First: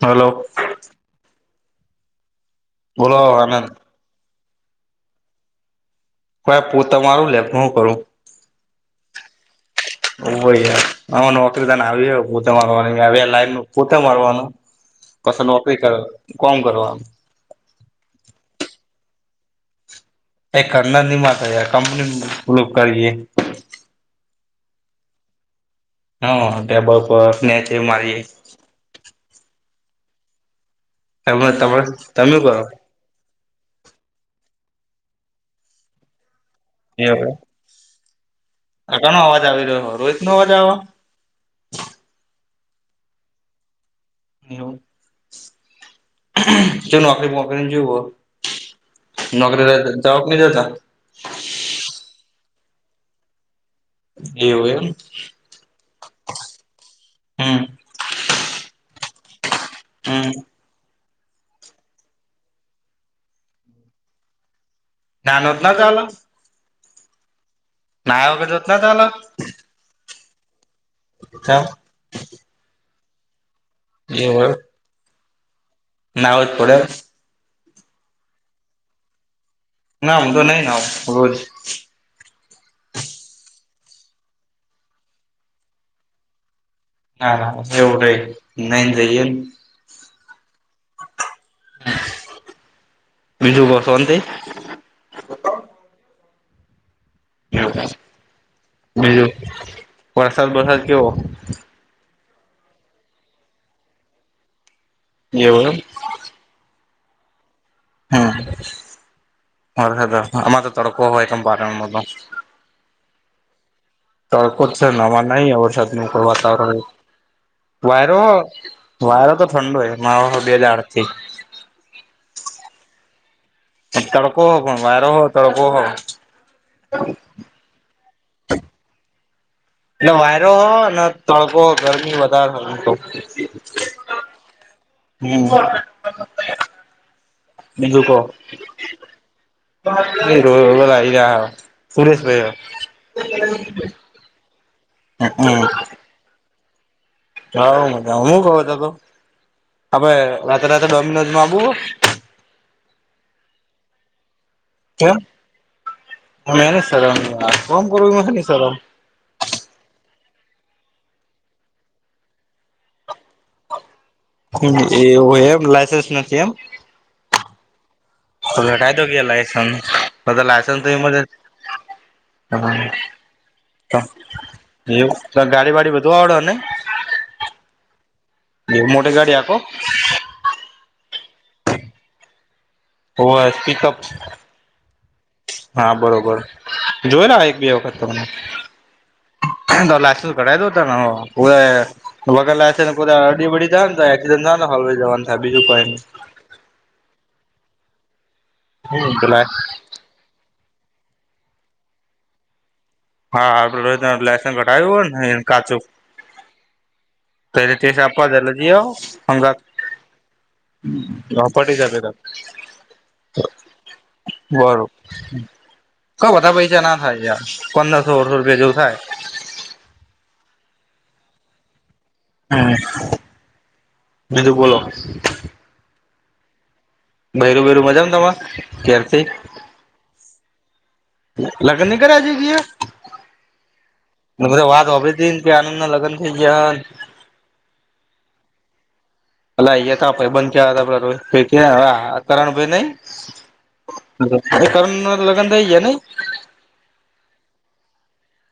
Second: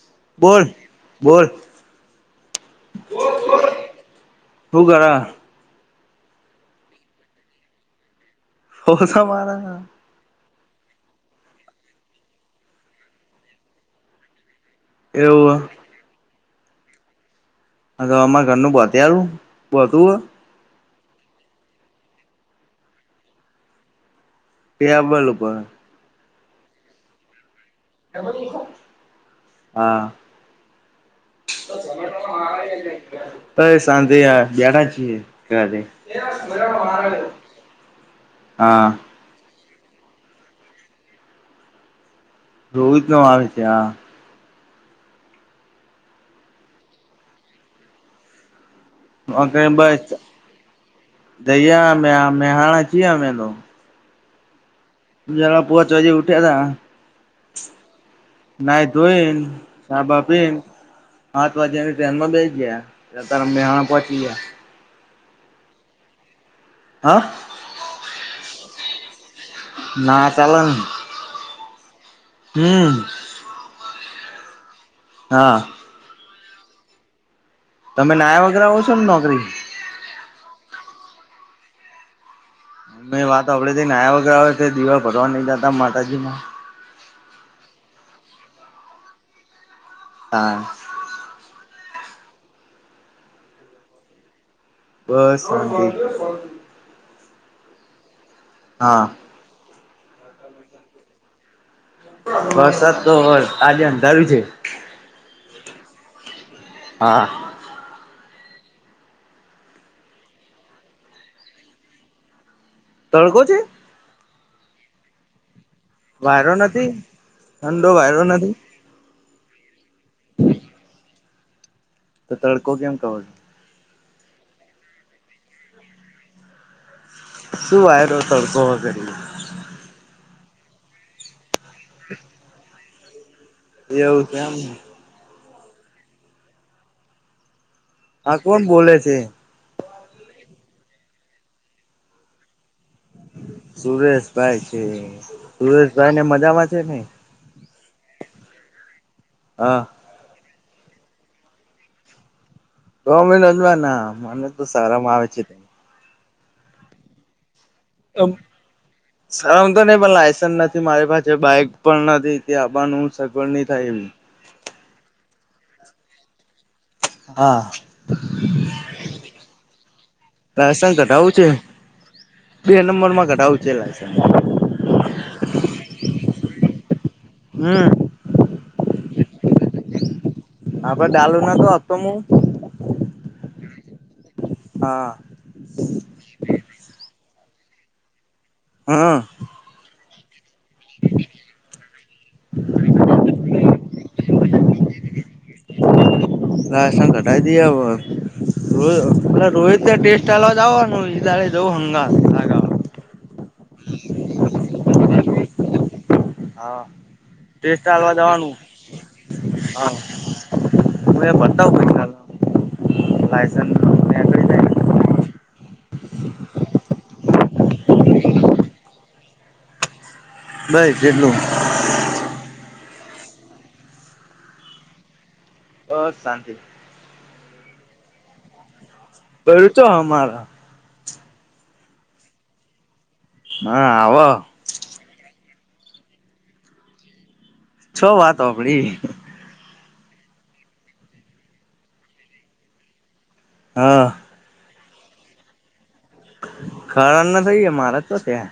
Hello બોલ બોલ બોલો આનંદ શું કરે? કો તમારું લેપનું કરું હોસા માાર હ યાર આ નોકરી તને આવી પોતે મારવાની લાઈન પોતે મારવાનું કસ એવું નોકરી કર કોમ કરવા આમ. હ તો અમારા ઘરનું બત્યયારું બતું હો. એ કરનાર ની માત યાર કંપની પલ કરી. કે આપબલું પણ હા ટેબલ પરનેચ હા. તમે તમે તમે મા કરો અ એ સાંધે આ બે્યાડા છે કરે એ હા આટનો અવાજ આવી રહ્યો રોહિત નો અવાજ આવ રોહિત નો આવે છે આ એવું જો નોકરી મોકરી જવ હો નોકરી જવા નહી જતા. દૈયા મે મે હા અચી વદ એવું એમ પોચ વા ઉઠ્યા હતા. હમ ના ધોઈન સાબા હમ પીન હા તો વાજે એ ટ્રેન માં બેસી ગયાત્યારે મેહાણા પહોંચી ગયા. નાઞનત ના ચાલ હા ના વગરત ન ચાલ ના ચાલન કા હમ એવું એમ ના ના‌ઉજ પડે તમે નાયા વગેરે આવો છો નોકરી ના હું તો નહી ના‌ઉ રોજ અમે વાત આપડે થી નાયા વગર આવે દિવાલ ભરવા નઈ જતા માતાજી માં ના ના એવું નહીં ના‌ઈને જ‌ઇયે હા બીજું બહુ શાંતિ બસ શાંતિ હા બીજું વરસાદ વરસાદ કેવો. વરસાદ તો આજે અંધારું છે એવું એમ હા હમ અ આમાં તો તડકો હોય તો પા તડકો છે. તડકો જ છે હવા નહી છત [unintelligible] વાયરો વાતાવરણ નથી ઠંડો વાયરો નથી. વાયરો તો ઠંડો માવા બે દાડ થી તો તડકો કેમ કહો તડકો હો પણ વારો હો તડકો હો શું વાયરો તડકો હો કરી એટલે વાયરો હો અને તડકો ગરમી વધારે થતી બહુ એ એવું છે એમ હમ બીજું કો હા કોણ બોલે છે આવી રહ્યા સુરેશ ભાઈ સુરેશભાઈ છે સુરેશભાઈ ને મજામાં છે ને. મજા હો મજા હા. આપણે જતા જતા ડોમિનોઝ માં આવું હે ડોમિનોઝમાં ના મને તો શરમ આવે છે. મનેને શરમ આવે કોમ કરવામાં માં શેની શરમ શરમ તો નહી પણ લાયસન્સ નથી મારી પાસે બાઈક પણ નથી ત્યાં આવાનું સગવડ નહી થાય એમ હમ એવું એમ લાઇસન્સ નથી એમ હા તો કઢાય દ્યો લાયસન્સ તો લાયસન્સ કઢાવું ઇમરજન્સી છે બે નંબરમાં કઢાવવું છે લાઇસન્સ એવું ગાડી વાડી બધું આવડે ને હમ એ મોટે ગાડી હાંકો ના ભા ડાલુ નહોતો આપતો હું ઓ એસ પિકઅપ હા. હા બરોબર જોય ના એક બે વખત તો મને હમ એ લાયસન્સ કઢાય તો હોતા હોવે વગર લાયસન્સ પો અડી બડી જાય ને તો એક્સિડન્ટ થાય ને હળવે જવાનું થાય બીજું કોઈ ન લાઇસન્સ કઢાવી દઈએ હમ હવે પેલા રો રોહિતે ટેસ્ટ ચાલવા જવાનું ઈ દાડે જો હંગાથ. હા હા આપણે લાયસન્સ કઢાયું હોય ને કાચું હા. પહેલી ટેસ્ટ થી જ આલવા આપવા જવાનું છે હંગાથ હું પ્રોપટી જ [unintelligible] લાઇસન્સ ને બરોબર ક વઘારે પૈસા ના થાય યાર પંદર સોળસો રૂપિયા જેવું થાય. નાઈ કેટલું હમ બીજો બોલો ઓ શાંતિ ભેરું ભૈરું મજા ને તમારે ઘેર બૈરું ચો અમારા લગન નહી કર્યા હજી હા હવે બધા વાત સાંભરી ને કે આનંદ ના લગન થઈ ગયા છો વાત હો સાંભળી ભ અયા થાઈ બંધયા હતા હ કરણ ભાઈ નઈ હા કરણના લગન થઈ ગયા નહી કરણ ના થઈ મારા તો ત્યાં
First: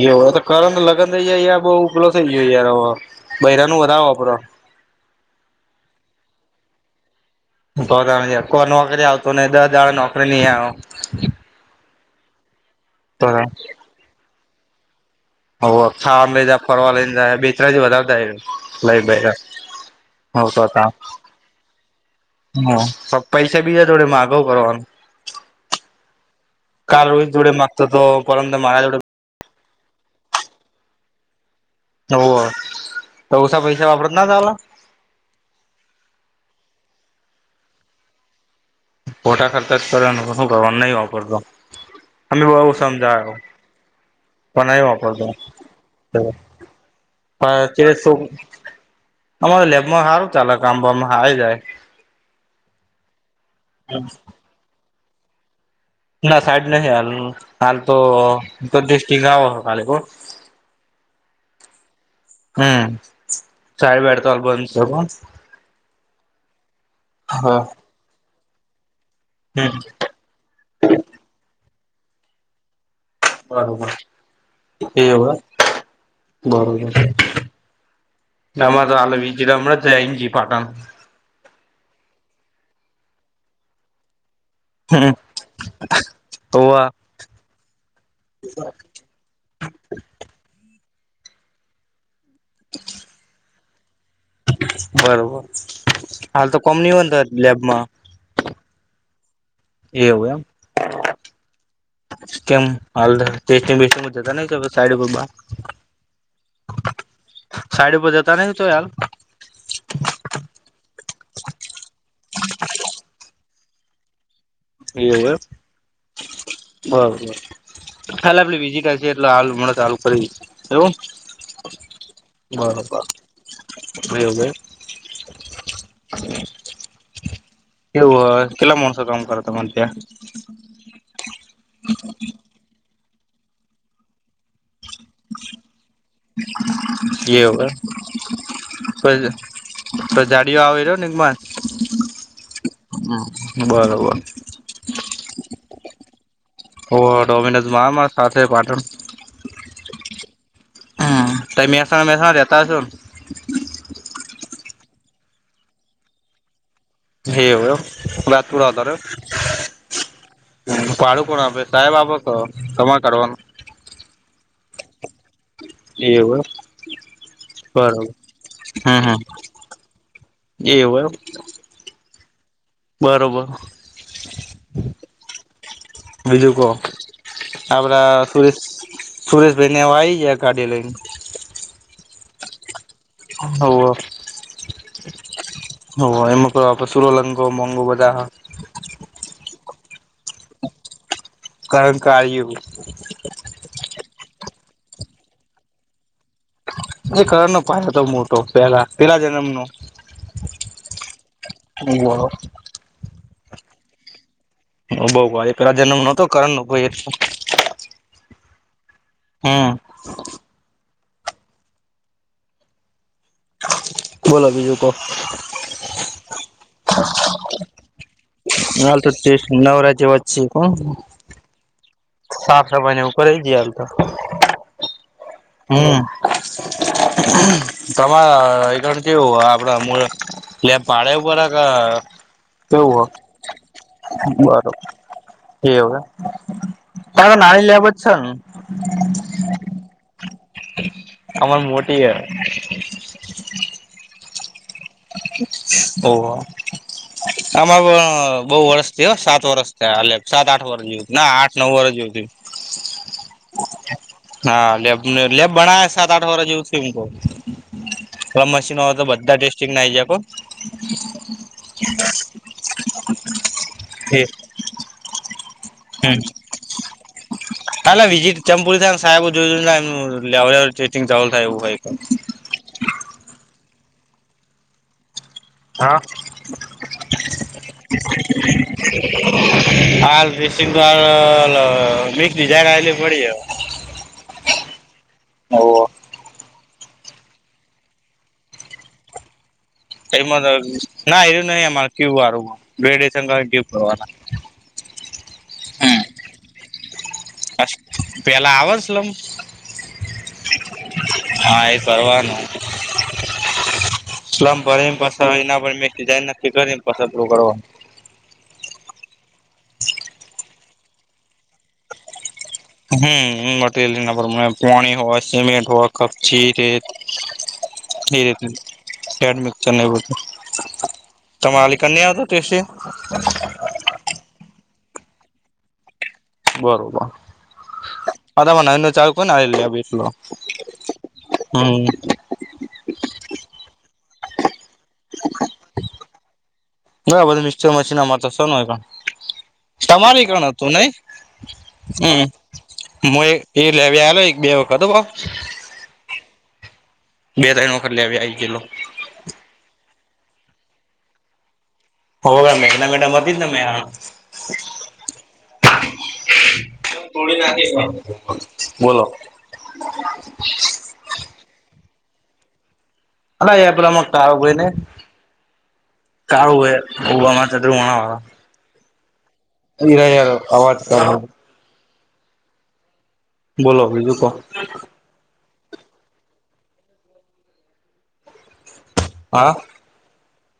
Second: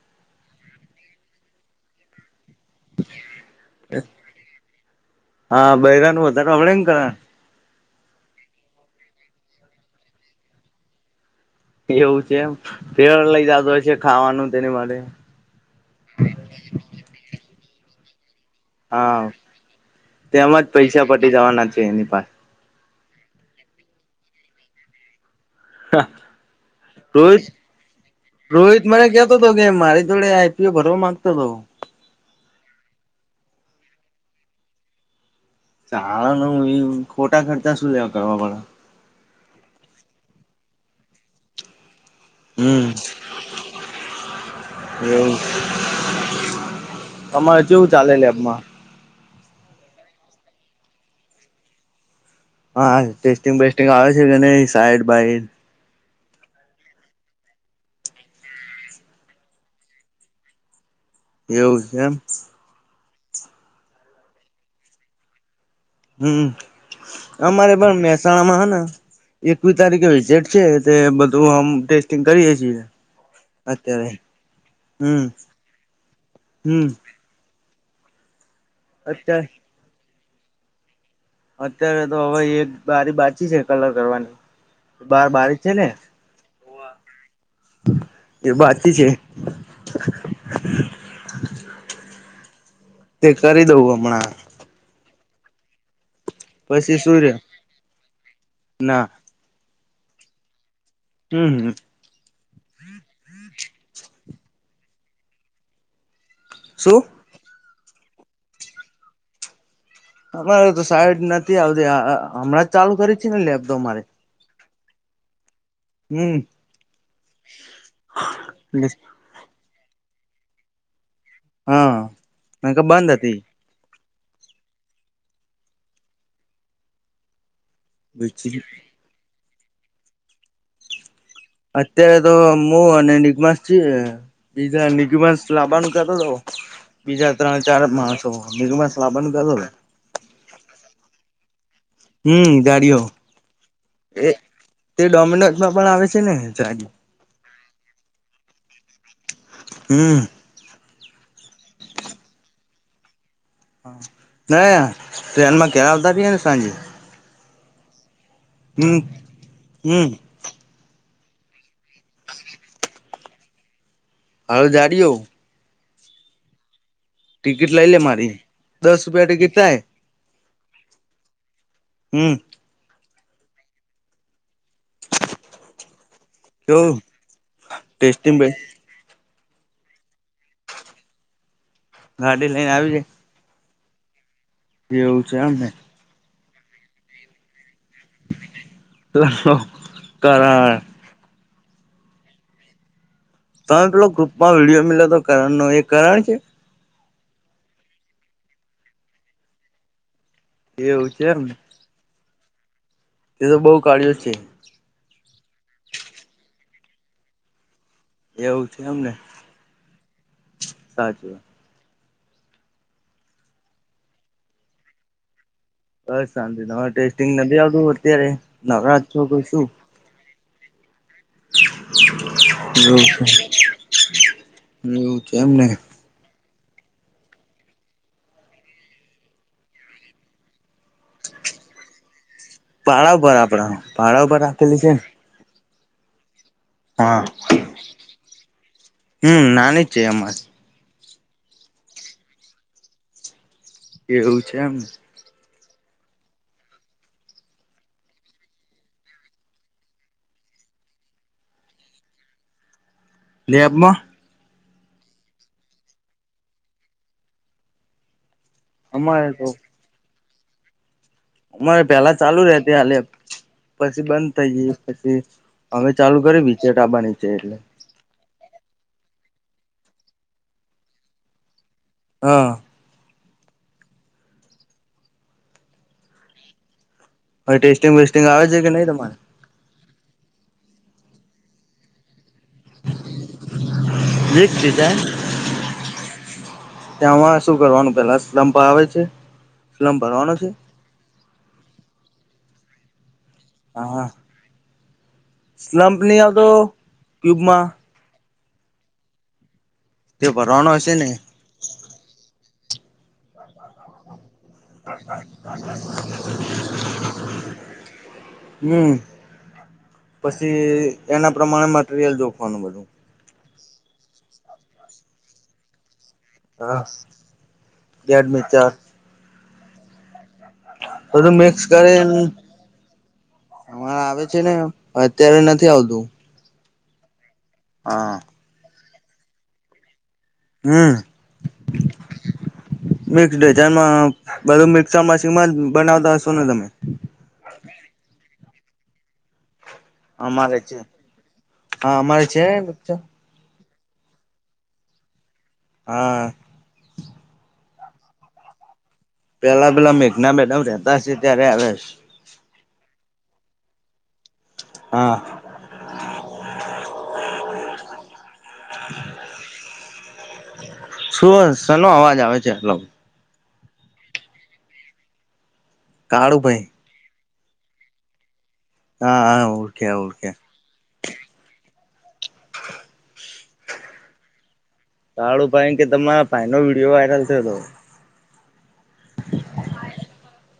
એવ તો કરણ લગન થઈ જાય યાર બહુ ઉપલો થઇ ગયો યાર હવે બહીરા નો વધારે સાંભળે હા બૈરાનું વધારે હભડે ને કરણ બ તણ કો નોકરી આવત નહી દસ દાડા નોકરી નહી આવ એવું છેમ ફેર તો હવે લઈ જતો હશે ખાવાનું તેની માટે હ ખાવા લઈ જાય ફરવા લઈને જાય બે ત્ર વધારતાાય [unintelligible] હા તેમાં જ પૈસા પટી જવાના છે એની પાસે હા પૈસા બીજા થોડે માગો કરવાનું કાલ રોહી જોડે માગતો તો પરમ દળે મારા જોડે તો હતો કે મારી જોડે આઈપી ભરવા માંગતો હતો ઓ તો ઉછ પૈસા વાપરત ના તલા [unintelligible] ચાાર ન ખોટા ખર્ચા શું લેવા કરવા પળ ફોટા ખર્ચા જ કરે શું કરવાનું નહી વાપરતો અમે બુ હમ સમજાય પણ નય વાપરતો એવું ત તમારે કેવું શ ચાલે લેબમાં અમારે લેબમાં સારું ચાલે આામમાં આઈ જાય હા ટેસ્ટિંગ બેેસ્ટિંગ આવે છે કે નઈ સાઈડ બાઈડ ના સાઈડ નહી હાલ હાલ તો દિસ્ટ ગાવ હતો કાલે [unintelligible] [inaudible] એવું છે એમ હમ સાઇડ બીડ તો બંધ સ હમ હા અમારે પણ મહેસાણા માં હ ને એકવીસ હમ તારીખે વિેટ છે તે બધું આમ ટેસ્ટિંગ કરીએે છીએ બરોબર અત્યારે હમ એવું હે હમ નામા તો આાલ અત્યારે વિજરામ જ એમજી પાટણ અત્યારે તો હવે એક બારી બાચી છે કલર કરવાની હમ બાર બારી છે ને હોવે એ વાતથી છે તે કરી દઉં હમણાં બરોબર હાલ તો કોમ ની પસી હોય શું ને રે લેબમાં ના. એવું એમ? અમ હમ્મ. કેમ હટેસ્ટ બેસ્ટ જતા ન સાઈડ બ્બા સું સાઈડી પર જતા [unintelligible] અમારે તો સાઈડ નથી આવતી હમણાં જ ચાલુ કરી છે ને લેબ તોઅ મારે એવ હમ બરો ખાલે આપડ વિઝિટ હશે [unintelligible] [inaudible] એટલે હાલ મ ચાલુ કરી એવું હા ન કે બરોબર બંધ ગયો ગયો. કેવું હ હતી કેટલા મોણસો કામ કરે તમાર ત્યાં? અત્યારે તો મુ અને નિગમાસ છીએ. પીઝા નિક્માસ લાબાનું કેતો તો. બીજા ત્રણ એવું ચાર માણસો [unintelligible] હોય કેતો તો. તો જાડીયો આવે રહ્યો નિગમાસ. હમ્મ, જાડિયો બરોબર એ તે ડોમિનોઝમાં પણ આવે છે ને. ગાડી હોવ ડોમિનોઝમાં આવે ન માર સાથે પાટણ. હમ્મ. તઈ મહેસાન મહેસાણા રેતા હશો ન? હ ના ટ્રેનમાં ઘેર આવતા રએ ને સાંજે. જે હોય વાતુડા કરે. હમ્મ હમ્મ હમ્મ, ભાડું કોણ આપે? સાહેબ આપે કે તમાર કાઢવાનું? હવે જાડિયો. એવું હ. ટિકિટ લઈ લે મારી, દસ હમ રૂપિયા ટિકિટ થાય. એવું હ. હમ્મ. બરોબર. બીજું કો, કેવું આપડા ટેસ્ટિંગ સુરેશ સુરેશભાઈને આઈ ગયા ગાડી લઈને. ગાડી લઈને આવી જાય. હોવ. એવું છે એમ ને. હોવ એમાં કો આપ સુરોલંગો મોંઘું વધાર હ. કરાવે. કરંકા આઈહે વુ. તમે પેલો ગ્રુપમાં વિડીયો મેલ્યો તો કરણનો એ કરણ છે? એ કરણનો ભાઈ હતો મોટો, પેહલા પેલા જન્મનો. એવું છે એમને? હોવ. તે તો બઉ કાળ્યો છે. હવ બઉ કાળ્યો પેલા જન્મમાં નતો કરણનો ભઈ એટલો. એવું છે એમને. હમ્મ. સાચું. બોલો બીજું કો. બસ શાંતિ તમાર ટેસ્ટિંગ નથી આવતું અત્યારે? નવરા હાલ તો છો કે ટેસ્ટ શું નવરા જેવા જ છે કો. સાફ સફાઈ એવું ને છે ઉપરેય જીયાલ તો. એવું છે એમ. હમ્મ, તમાર એ ધડ કેવું આપડા લેબ પાડે પરા ગ પાડા ઉપર આપડા પાડા હ ઉપર બરોબર રાખેલી છે. એવું હૈ હા તારો નાની લેબ જ છે ને હમ્મ, નાની જ છે એમાં જ. અમાર મોટી હે. એવું છે એમ. ઓવ. આમાં અ બહુ વર્ષ થયા સાત વરષ થયા લે સાત આઠ વર્ષ જેવું. ના આઠ નવ વરહ [unintelligible] લેબમાં હા, લેબ ને લેબ બના સાત આઠ વર જેવું થયું થોડા મસ છી ના હો અમારે બધા તો ટેસ્ટીંગ ના આઇજે કો. અમારે પેલા ચાલુ રેતી હલે પછી બંધ થઇ ગઈ પછી. અમે ચાલુ કરી વિચેટાબા ની છે એટલે. ચાલે વિઝિટ ચંપુરી થાય સાહેબ જોય એે થાય લાવે ચાર્ટિંગ એવું હોય તો. હા. હા. હવે ટેસ્ટિંગ વેસ્ટિંગ આવે છે કે નહીં તમારે? હા બસ્ટિક તો આલો મિક જીજા લાએ પડી હો. જી ડિઝાઇન ત્યાંમાં શું કરવાનું પેલા સ્લંપ આવે છે. સ્લમ્પ ભરવાનો તેમાં છે ર ના એવું નહી અમારે ક્યુ વારું [inaudible] હા કરવાના. સ્લમ્પ નહીં આવતો ક્યુબમાં પેલા આવે સ્લમ્પ તે ભરવાનો હશે ને. હા, એ કરવાનું સ્લમ પર એમ પસ એના મે જાયને નક્કી કર એમ પસું કરવાનું હમ્મ. પછી એના પ્રમાણે મટરિયલ જોખવાનું બધું. હમ્મ, હમ્મ. મરિયલ એના પ્રમાણે પાણી હોય સિમેન્ટ હોય કપચી, હા રેત એ બેડ મિક્ચર રીતે મિક્ચર ને બધું બધું મિક્સ તમાલી કન્યા કરીને આવતો કેશે. અમારે આવે છે ને અત્યારે નથી આવતું. બરોબર. હા. માધા ન ચાલ કોઈને આવેલી બેટલો હમ હમ્મ મિક્સ વેચાણ માં બધું મિક્સ આ મશીન માં બનાવતા હશો ને તમે? બરાબર આ મિક્સચર મશીન અમાર તો છે ના એકા તમારી કણે અમારે હતું છે નહી. હા હમ્મ, અમારે છે ને મિક્સર મોહે એ લેવી આલો એક બે વખત હા બ હા. બે તઈન વખત લેવી આઈ ગેલો પેલા પેલા મેઘના મેડમ રહેતા છે ત્યારે આવેશ. હોવે મેઘના મેડમ હતી જ ના મે આ હા. બોલો. શું શેનો અવાજ આવે છે એટલો? અલા એ પેલામાં કા હોય ને કાળુ કાવું ભાઈ હોય ઉવાના [inaudible] હા હા ઓળખે ઓળખે. અવાજ કાઢો બોલો બીજું કો? કાળું ભાઈ કે તમારા ભાઈનો વીડીયો વાયરલ થયો તો. આ.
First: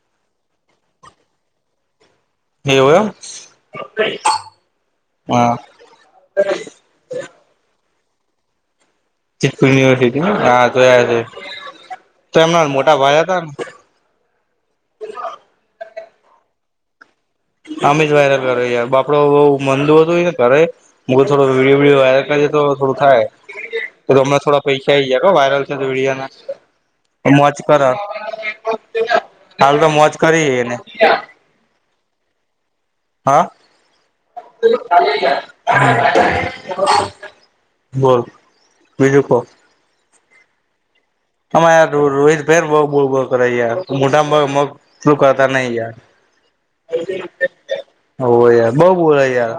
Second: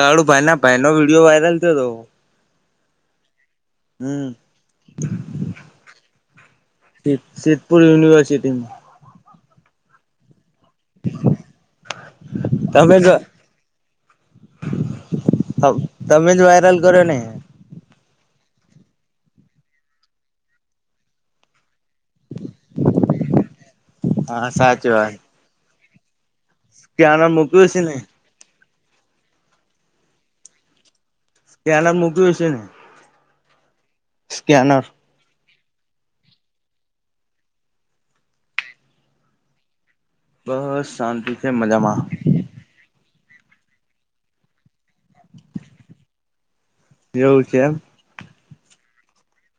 કાળુ ભાઈ ના ભાઈ નો વિડીયો વાયરલ થયો તો. એવું એમ, હમ હા. સિ-સિદ્ધપુર યનિવર્સિટીનું. સિદ્ધપુર યુનિવર્સિટીમાં હા જોયા છે. તો એમના તમે મોટા જ ભાઈ હતા ને તમે જ વાયરલ કર્યો ને? આમે જ વાયરલ કરો યાર, બાપડો મંદુ હતુંય ને કારે મુ થોડો વિડીયો વાયરલ તો થોડું થાય, તો હમંના હા થોડા સાચી પૈસા આ આવી વાત. જાય વાયરલ છે તો વિડિયા ના? સ્કેનર મોજ મૂક્યું હશે કરો, ને? કાલ તો મોજ કરીએને. સ્કેનર મોકલ્યું હશે ન. હા? હમ્મ, બોલ બીજું કો? બસ શાંતિ. છે અમાંયાર રો મજામાં. રોહિત ભઈ બોલ બોલ કરે ભઈ યાર મોઢા માં મગ સૂકાતા નઈ યાર. એવું છે એમ હોવે યાર બહ બોલો યાર.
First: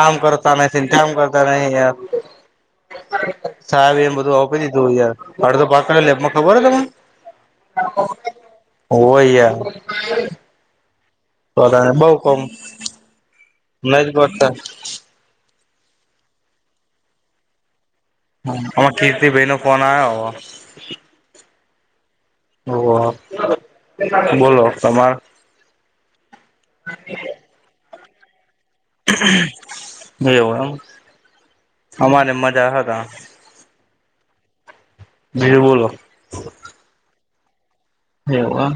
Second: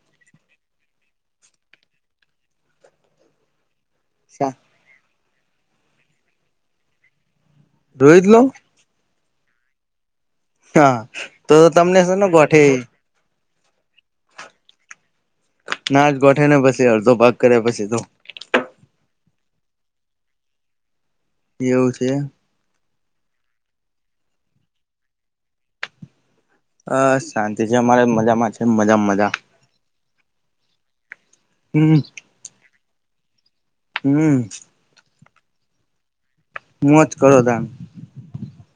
આમ કરતા નથી ન તેમ કરતા નહી યાર ચાવી ન બધું આપી દીધું યાર અડધો ભગ તો પાકડે લેમાં ખબર હે તને? રોહિત લો? હોવે યાર. હા તો તને તમને બઉ શેનો કઉં ગાંઠે એ. નથ ગાંઠતા. ના જ ગોઠ ને પછી અડધો ભાગ કર્યા પછી તો. હમ્મ, આમાં કીર્તિભાઈનો ફોન આવ્યો. એવું છે. હોવે, બોલો તમાર? બસ શાંતિ છે, અમારે મજામાં જ. મજામાં એમ, હમ અમારે મજા હતા. હમ્મ. બીર બોલો? મુંજ કરો તમ. એવુ એમ?